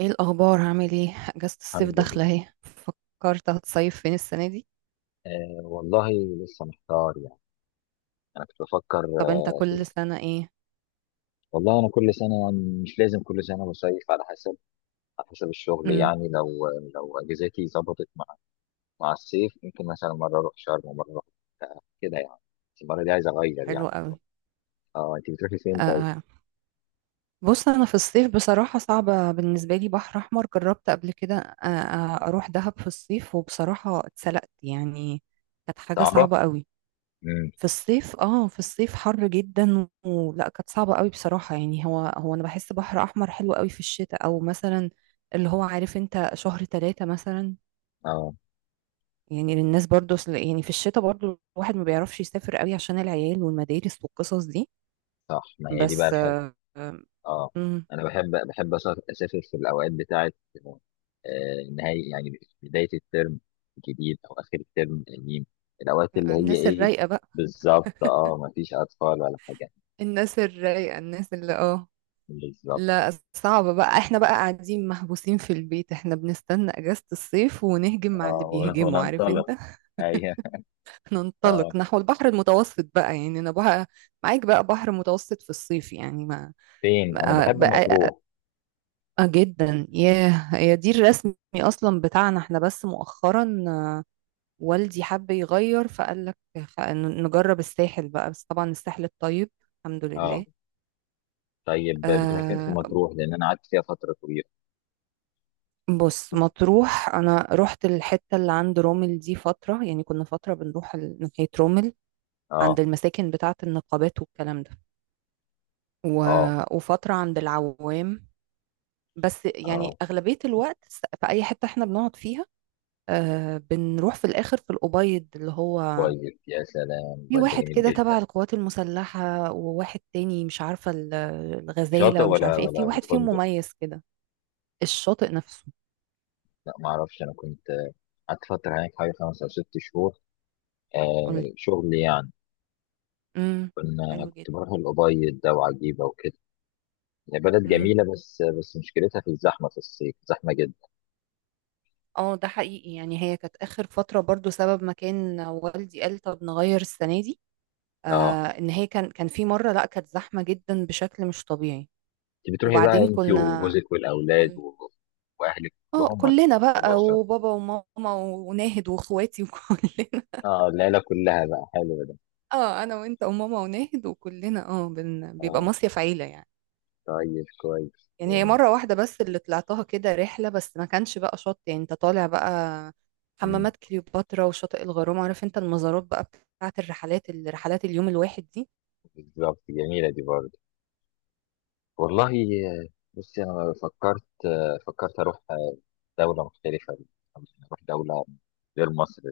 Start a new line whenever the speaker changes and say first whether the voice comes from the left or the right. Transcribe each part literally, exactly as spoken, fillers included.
right: ايه الاخبار؟ هعمل ايه؟ اجازة الصيف
left: الحمد
right: داخلة
left: لله.
right: اهي، فكرت هتصيف فين السنة دي؟
left: آه والله. لسه محتار يعني. انا كنت بفكر
right: طب انت
left: آه،
right: كل
left: اشوف.
right: سنة ايه؟
left: والله انا كل سنه يعني مش لازم كل سنه بصيف، على حسب. على حسب الشغل
right: امم.
left: يعني لو لو اجازاتي ظبطت مع مع الصيف، ممكن مثلا مره اروح شرم ومره اروح آه، كده يعني. بس المره دي عايز اغير
right: حلو
left: يعني
right: قوي.
left: شويه. اه، انت بتروحي فين طيب؟
right: آه، بص. انا في الصيف بصراحة صعبة بالنسبة لي، بحر احمر جربت قبل كده، آه آه، اروح دهب في الصيف وبصراحة اتسلقت يعني. كانت حاجة
left: صعبه.
right: صعبة قوي.
left: امم.
right: في الصيف اه في الصيف حر جدا ولا كانت صعبة قوي؟ بصراحة يعني، هو هو انا بحس بحر احمر حلو قوي في الشتاء، او مثلا اللي هو، عارف انت، شهر ثلاثة مثلا.
left: اه،
right: يعني للناس برضو، أصل- يعني في الشتاء برضو الواحد ما بيعرفش يسافر قوي عشان العيال والمدارس والقصص دي
left: صح، ما هي دي بقى.
right: بس. آه، آه،
left: اه،
right: مم،
left: انا بحب بحب أسا- اسافر في الاوقات بتاعه آه، نهاية يعني بدايه الترم الجديد او اخر الترم القديم. الاوقات اللي هي
right: الناس
left: ايه؟
right: الرايقة بقى.
left: بالظبط، اه، ما فيش اطفال ولا حاجه.
right: الناس الرايقة الناس اللي اه
left: بالظبط.
right: لا، صعبة بقى، احنا بقى قاعدين محبوسين في البيت، احنا بنستنى اجازة الصيف ونهجم مع اللي
left: اه، ون-
right: بيهجموا، عارف انت.
left: وننطلق. ايوه. اه،
right: ننطلق نحو البحر المتوسط بقى، يعني انا بقى معاك، بقى بحر متوسط في الصيف، يعني ما
left: فين؟ انا
right: بقى,
left: بحب
right: بقى
left: مطروح.
right: اه جدا! ياه، هي دي الرسمي اصلا بتاعنا احنا، بس مؤخرا آه، والدي حب يغير فقال لك خ- ن- نجرب الساحل بقى، بس طبعا الساحل الطيب. الحمد
left: اه،
right: لله.
left: طيب، بتروح فين في
right: آه،
left: مطروح؟ لان انا قعدت فيها فتره طويله.
right: بص. مطروح انا رحت الحتة اللي عند رومل دي فترة، يعني كنا فترة بنروح ال- ناحية رومل،
left: اه.
right: عند المساكن بتاعة النقابات والكلام ده. و...
left: اه.
right: وفترة عند العوام. بس يعني
left: اه،
right: أغلبية الوقت، س- في أي حتة احنا بنقعد فيها، آه بنروح في الآخر في الأبيض اللي هو،
left: كويس، يا سلام،
right: في
left: بجد
right: واحد
left: جميل
right: كده
left: جدا.
right: تبع القوات المسلحة، وواحد تاني مش عارفة ال-
left: شاطئ
right: الغزالة، ومش
left: ولا
right: عارفة ايه،
left: ولا
right: في
left: ولا
right: واحد فيهم
left: فندق؟
right: مميز كده. الشاطئ نفسه.
left: لا، ما اعرفش. انا كنت قعدت فتره هناك حوالي خمس او ست شهور.
right: قولي.
left: آه، شغل يعني.
right: امم.
left: كنا
right: حلو
left: كنت
right: جدا.
left: بروح الأبيض ده وعجيبه وكده. بلد
right: امم.
left: جميله، بس بس مشكلتها في الزحمه، في الصيف زحمه جدا.
right: اه، ده حقيقي يعني، هي كانت آخر فترة برضو سبب ما كان والدي قال طب نغير السنة دي. آه،
left: اه،
right: ان هي كان كان في مرة، لا، كانت زحمة جدا بشكل مش طبيعي.
left: انت بتروحي بقى
right: وبعدين
left: انت
right: كنا.
left: وجوزك والاولاد
right: قولي.
left: و... واهلك
right: اه،
left: كلهم، ولا؟
right: كلنا
left: بتروحي
right: بقى،
left: الاسره؟
right: وبابا وماما وناهد واخواتي وكلنا.
left: اه، العيله كلها بقى. حلو ده.
right: اه، انا وانت وماما وناهد وكلنا، اه، بن... بيبقى
left: اه،
right: مصيف عيله يعني.
left: طيب، كويس
right: يعني هي
left: جميل.
right: مره واحده بس اللي طلعتها كده رحله، بس ما كانش بقى شط يعني، انت طالع بقى
left: مم.
right: حمامات كليوباترا وشاطئ الغرام، عارف انت، المزارات بقى، بتاعت الرحلات الرحلات اليوم الواحد دي.
left: بالظبط، جميله دي برضه. والله. آه، بصي، انا فكرت آه، فكرت اروح دولة مختلفة، أو نروح دولة غير مصر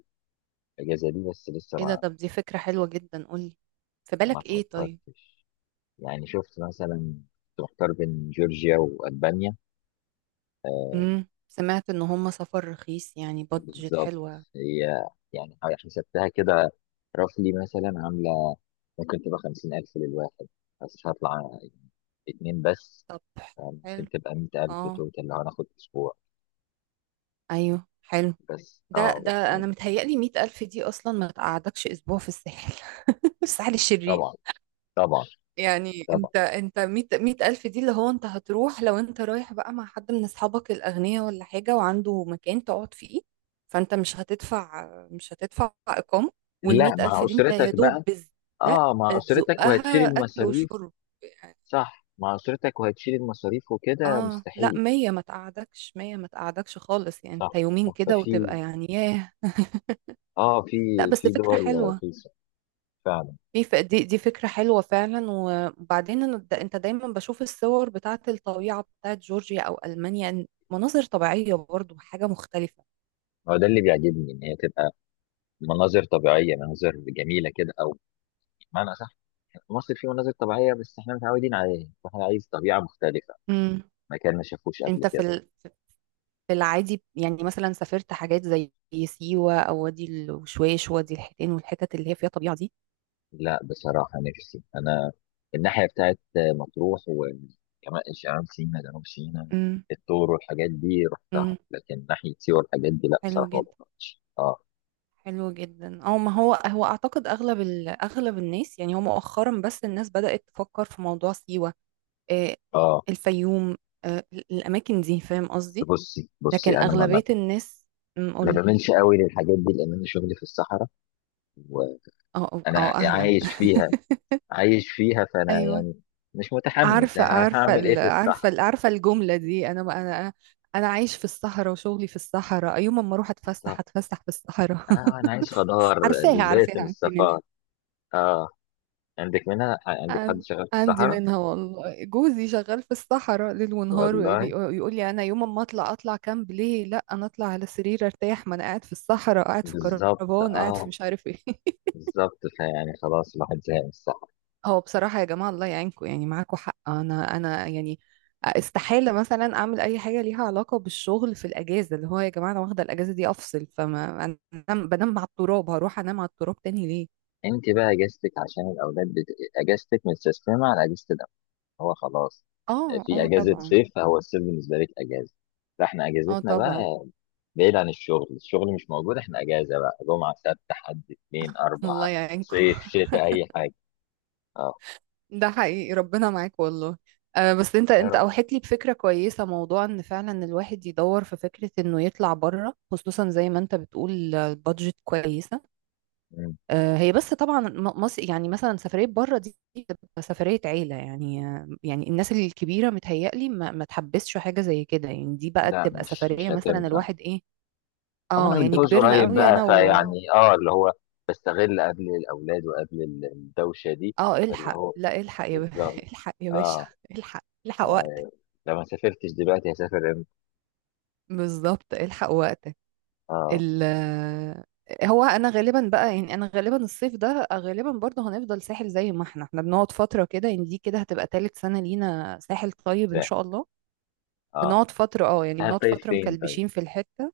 left: الأجازة دي. بس لسه
right: ايه ده؟
left: ما
right: طب دي فكره حلوه جدا. قولي، في
left: ما
right: بالك ايه طيب؟
left: فكرتش يعني. شفت مثلا، كنت محتار بين جورجيا وألبانيا. آه،
right: امم سمعت ان هم سفر رخيص يعني، بادجت
left: بالظبط.
right: حلوه.
left: هي يعني حسبتها كده، رفلي مثلا عاملة ممكن تبقى خمسين ألف للواحد، بس هطلع اتنين بس.
right: طب،
left: آه،
right: حلو.
left: ممكن تبقى مية ألف
right: اه.
left: توتال لو هناخد أسبوع.
right: ايوه، حلو.
left: بس
right: ده
left: اه بس
right: ده انا
left: يعني،
right: متهيألي مية ألف دي اصلا ما تقعدكش اسبوع في الساحل، الساحل الشرير.
left: طبعا، طبعا،
right: يعني
left: طبعا.
right: انت انت مية مية ألف دي اللي هو، انت هتروح لو انت رايح بقى مع حد من أصحابك الأغنياء ولا حاجة وعنده مكان تقعد فيه، فانت مش هتدفع مش هتدفع إقامة. والمية
left: لا، مع
right: ألف دي انت يا
left: أسرتك
right: دوب
left: بقى.
right: بالزق
left: اه، مع أسرتك وهتشيل
right: تزقها أكل
left: المصاريف.
right: وشرب يعني.
left: صح، مع أسرتك وهتشيل المصاريف وكده
right: اه، لا،
left: مستحيل.
right: مية ما تقعدكش مية ما تقعدكش خالص يعني،
left: صح.
right: انت يومين
left: صح.
right: كده
left: ففي
right: وتبقى يعني، ياه.
left: اه في
right: لا بس
left: في
right: فكرة
left: دول
right: حلوة،
left: رخيصة فعلا.
right: دي ف- دي دي فكرة حلوة فعلا. وبعدين أنا د- انت دايما بشوف الصور بتاعت الطبيعة بتاعت جورجيا او المانيا، إن مناظر طبيعية برضو حاجة مختلفة.
left: هو ده اللي بيعجبني، ان هي تبقى مناظر طبيعية، مناظر جميلة كده، او بمعنى صح. مصر فيه مناظر طبيعية، بس احنا متعودين عليها واحنا عايز طبيعة مختلفة.
right: امم.
left: مكان ما شافوش قبل
right: انت في
left: كده.
right: ال- في العادي يعني، مثلا سافرت حاجات زي سيوة او وادي الوشواش، وادي الحيتان، والحتت اللي هي فيها طبيعة دي؟
left: لا، بصراحة نفسي انا، الناحية بتاعت مطروح وكمان شمال سينا، جنوب سينا،
right: امم.
left: الطور والحاجات دي رحتها.
right: امم،
left: لكن ناحية سيوة والحاجات دي، لا
right: حلو
left: بصراحة ما
right: جدا.
left: رحتهاش. اه.
right: حلو جدا. او ما هو هو اعتقد اغلب ال- اغلب الناس يعني، هو مؤخرا بس الناس بدأت تفكر في موضوع سيوة، آه،
left: اه،
right: الفيوم، آه، الأماكن دي، فاهم
left: بس
right: قصدي.
left: بصي
right: لكن
left: بصي انا ما ما
right: أغلبية الناس، أم،
left: ما
right: قولي.
left: بعملش قوي للحاجات دي لان انا شغلي في الصحراء وانا
right: أو أو أو أهلا.
left: عايش فيها. عايش فيها، فانا
right: أيوة.
left: يعني مش متحمس.
right: عارفة
left: انا هروح
right: عارفة
left: اعمل ايه
right: ال-
left: في
right: عارفة
left: الصحراء؟
right: ال- عارفة الجملة دي. أنا أنا أنا عايش في الصحراء وشغلي في الصحراء، يوم ما أروح أتفسح
left: بالظبط.
right: أتفسح في الصحراء.
left: اه، انا عايز خضار.
right: عارفاها
left: زيت من
right: عارفاها أنت منها.
left: الصفار. اه، عندك منها؟ عندك حد
right: عن-
left: شغال في
right: عندي
left: الصحراء؟
right: منها والله، جوزي شغال في الصحراء ليل ونهار،
left: والله.
right: ويقول لي: انا يوم ما اطلع، اطلع كامب ليه؟ لا، انا اطلع على سرير ارتاح، ما انا قاعد في الصحراء، قاعد في
left: بالظبط.
right: كربان، قاعد في
left: اه،
right: مش عارف ايه.
left: بالظبط. فيعني خلاص، الواحد زهق من الصحراء.
right: هو بصراحة يا جماعة، الله يعينكم، يعني معاكم حق، انا انا يعني استحالة مثلا اعمل اي حاجة ليها علاقة بالشغل في الاجازة، اللي هو يا جماعة انا واخدة الاجازة دي افصل، فما انا بنام على التراب هروح انام على التراب تاني ليه؟
left: انت بقى اجازتك عشان الاولاد بت... اجازتك متسيستمه على اجازه. هو خلاص
right: اه،
left: في
right: اه،
left: اجازه
right: طبعا.
left: صيف، هو الصيف بالنسبه لك اجازه. فاحنا
right: اه،
left: اجازتنا
right: طبعا.
left: بقى بعيد عن الشغل، الشغل مش موجود. احنا اجازه بقى جمعه، سبت، حد، اثنين، اربعه،
right: الله يعينكم.
left: صيف، شتاء، اي حاجه. اه.
right: ده حقيقي، ربنا معاك والله. أه، بس انت
left: يا
right: انت
left: رب.
right: اوحيت لي بفكره كويسه، موضوع ان فعلا الواحد يدور في فكره انه يطلع بره، خصوصا زي ما انت بتقول، آه، البادجت كويصه.
left: مم.
right: أه، هي بس طبعا م- مصر، يعني مثلا سفريه بره دي بتبقى سفريه عيله يعني، آه، يعني الناس الكبيره متهيألي ما, ما تحبسش حاجه زي كده يعني، دي بقى
left: لا،
right: تبقى
left: مش مش
right: سفريه مثلا
left: هتنفع.
right: الواحد ايه.
left: أما انا
right: اه يعني
left: متجوز
right: كبرنا
left: قريب
right: قوي،
left: بقى،
right: انا و...
left: فيعني اه اللي هو بستغل قبل الاولاد وقبل ال- الدوشه دي.
right: اه،
left: اللي
right: الحق،
left: هو
right: لا الحق يا ب...
left: بالظبط.
right: الحق يا باشا.
left: اه،
right: الحق الحق وقتك.
left: لو ما سافرتش دلوقتي هسافر امتى؟
right: بالظبط، الحق وقتك.
left: اه،
right: ال هو انا غالبا بقى، يعني انا غالبا الصيف ده غالبا برضه هنفضل ساحل، زي ما احنا احنا بنقعد فتره كده، يعني دي كده هتبقى تالت سنه لينا ساحل طيب ان
left: سهل.
right: شاء الله.
left: اه،
right: بنقعد فتره، اه يعني بنقعد
left: هتطيب
right: فتره
left: فين طيب؟
right: مكلبشين في الحته.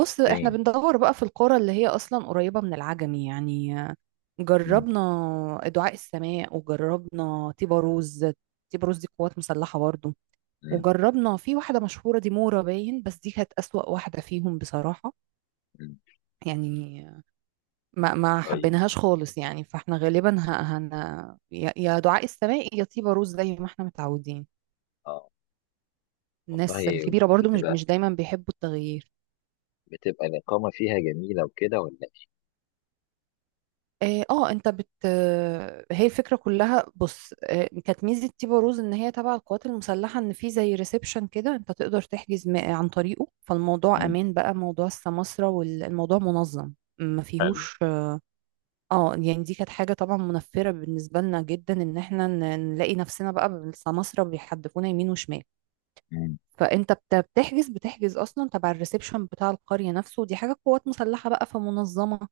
right: بص، احنا
left: فين؟
right: بندور بقى في القرى اللي هي اصلا قريبه من العجمي يعني. جربنا دعاء السماء، وجربنا تيباروز. تيباروز دي قوات مسلحه برضه.
left: مم.
right: وجربنا في واحده مشهوره دي، مورا باين، بس دي كانت اسوأ واحده فيهم بصراحه.
left: مم.
right: يعني ما ما
left: طيب،
right: حبيناهاش خالص يعني، فاحنا غالبا ه- هن يا يا دعاء السماء يا طيبة روز، زي ما احنا متعودين.
left: اه،
right: الناس
left: والله
right: الكبيرة برضو مش
left: بتبقى
right: مش دايما بيحبوا التغيير.
left: بتبقى الإقامة فيها جميلة وكده، ولا
right: اه، آه، انت بت آه، هي الفكرة كلها. بص، آه، كانت ميزة طيبة روز ان هي تبع القوات المسلحة، ان في زي ريسبشن كده انت تقدر تحجز م- عن طريقه، فالموضوع
left: إيه؟ مم.
right: امان بقى، موضوع السماسرة، والموضوع منظم، ما
left: حلو.
right: فيهوش. اه، يعني دي كانت حاجة طبعا منفرة بالنسبة لنا جدا، ان احنا ن- نلاقي نفسنا بقى بالسماسرة بيحدفونا يمين وشمال.
left: مم.
right: فانت بت- بتحجز بتحجز اصلا تبع الريسبشن بتاع القرية نفسه، ودي حاجة قوات مسلحة بقى، في منظمة.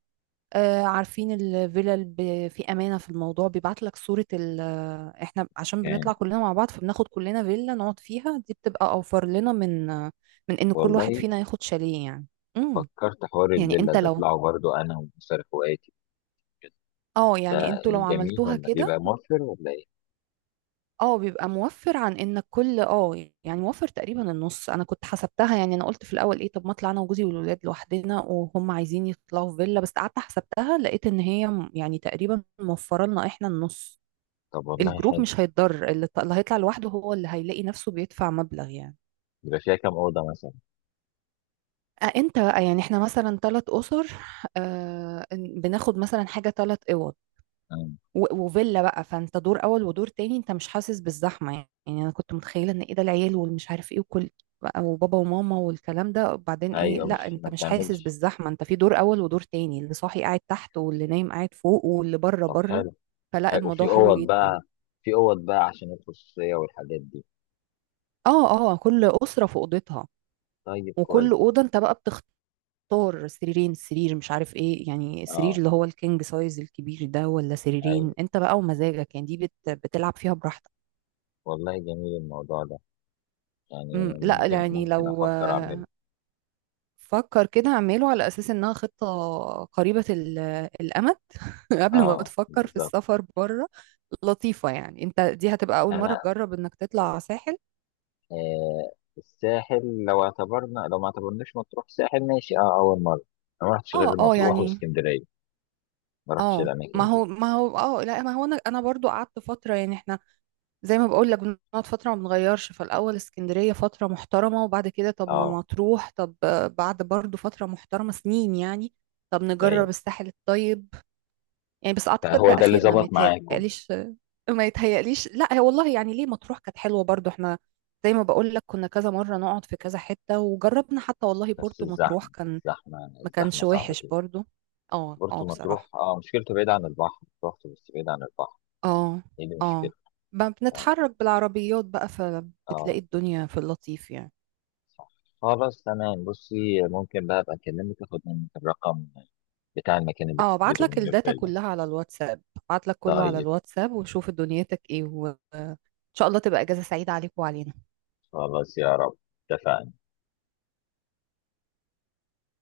right: آه، عارفين الفلل ب- في امانة في الموضوع، بيبعت لك صورة ال آه، احنا عشان
left: كان
right: بنطلع كلنا مع بعض فبناخد كلنا فيلا نقعد فيها، دي بتبقى اوفر لنا من آه، من ان كل
left: والله
right: واحد فينا ياخد شاليه يعني. امم.
left: فكرت حوار
right: يعني
left: الفيلا
right: انت
left: ده
right: لو،
left: أطلعه برضو أنا وأسر إخواتي.
right: اه يعني
left: ده
right: انتوا لو
left: إيه، جميل
right: عملتوها
left: ولا
right: كده،
left: بيبقى موفر ولا إيه؟
right: اه بيبقى موفر عن انك كل، اه يعني موفر تقريبا النص. انا كنت حسبتها، يعني انا قلت في الاول: ايه، طب ما اطلع انا وجوزي والولاد لوحدنا، وهم عايزين يطلعوا في فيلا، بس قعدت حسبتها لقيت ان هي م- يعني تقريبا موفره لنا احنا النص.
left: طب والله
right: الجروب
left: حلو.
right: مش هيتضر، اللي ط- اللي هيطلع لوحده هو اللي هيلاقي نفسه بيدفع مبلغ يعني.
left: بيبقى فيها كام أوضة مثلا؟
right: أه، انت يعني احنا مثلا ثلاث اسر، آه، بناخد مثلا حاجه ثلاث،
left: مم.
right: و- وفيلا بقى، فانت دور اول ودور تاني، انت مش حاسس بالزحمه يعني. يعني انا كنت متخيله ان ايه، ده العيال والمش عارف ايه، وكل بقى، وبابا وماما والكلام ده، وبعدين ايه،
left: أيوه،
right: لا،
left: مش
right: انت
left: ما
right: مش حاسس
left: بتعملش.
right: بالزحمه، انت في دور اول ودور تاني، اللي صاحي قاعد تحت، واللي نايم قاعد فوق، واللي بره
left: طب
right: بره.
left: حلو.
right: فلا،
left: حلو.
right: الموضوع
left: وفي
right: حلو
left: أوض
right: جدا.
left: بقى في أوض بقى عشان الخصوصية والحاجات دي.
right: اه، اه، كل اسره في اوضتها،
left: طيب،
right: وكل
left: كويس.
right: اوضه انت بقى بتختار سريرين سرير مش عارف ايه، يعني
left: اه،
right: السرير اللي هو الكينج سايز الكبير ده، ولا
left: ايوه،
right: سريرين، انت بقى ومزاجك، يعني دي بت... بتلعب فيها براحتك.
left: والله جميل الموضوع ده يعني.
right: مم، لا
left: ممكن
right: يعني
left: ممكن
right: لو
left: افكر
right: آه،
left: اعمله.
right: فكر كده اعمله على اساس انها خطة قريبة ال- الامد، قبل ما
left: اه،
right: تفكر في
left: بالظبط.
right: السفر بره. لطيفة يعني، انت دي هتبقى اول مرة
left: انا
right: تجرب انك تطلع ساحل.
left: آه، الساحل لو اعتبرنا، لو ما اعتبرناش مطروح ساحل ماشي، اه اول مره. انا ما رحتش غير
right: اه، اه
left: مطروح
right: يعني،
left: واسكندريه. ما رحتش
right: اه، ما
left: الاماكن دي.
right: هو، ما هو، اه لا، ما هو انا انا برضو قعدت فترة، يعني احنا زي ما بقول لك بنقعد فترة ما بنغيرش، فالاول اسكندرية فترة محترمة، وبعد كده طب ما
left: اه.
right: مطروح، طب آه، بعد برضو فترة محترمة سنين يعني، طب نجرب
left: ايوه.
right: الساحل الطيب. يعني بس اعتقد ده
left: فهو ده اللي
right: اخرنا ما
left: ظبط معاكم.
right: يتهيأليش. ما يتهيأليش، لا هي والله يعني ليه، مطروح كانت حلوه برضو، احنا زي ما بقول لك كنا كذا مره نقعد في كذا حته، وجربنا حتى والله
left: بس
right: بورتو مطروح
left: الزحمه
right: كان
left: الزحمه
right: ما كانش
left: الزحمه صعبه
right: وحش
left: كده.
right: برضو. اه، اه،
left: برضه
right: بصراحه،
left: مطروح اه مشكلته بعيد عن البحر. رحت بس بعيد عن البحر.
right: اه،
left: ايه اللي
right: اه،
left: مشكلته.
right: ب-
left: اه.
right: بنتحرك بالعربيات بقى، فبتلاقي
left: آه،
right: الدنيا في اللطيف يعني.
left: صح. خلاص، تمام. بصي، ممكن بقى ابقى اكلمك، اخد منك الرقم بتاع المكان اللي
right: اه، ابعت
left: بتحجزه
right: لك
left: منه
right: الداتا
left: الفيلا.
right: كلها على الواتساب، ابعت لك كله على
left: طيب.
right: الواتساب، وشوف دنيتك ايه، وان شاء الله تبقى اجازه سعيده عليك وعلينا.
left: خلاص، يا رب، اتفقنا.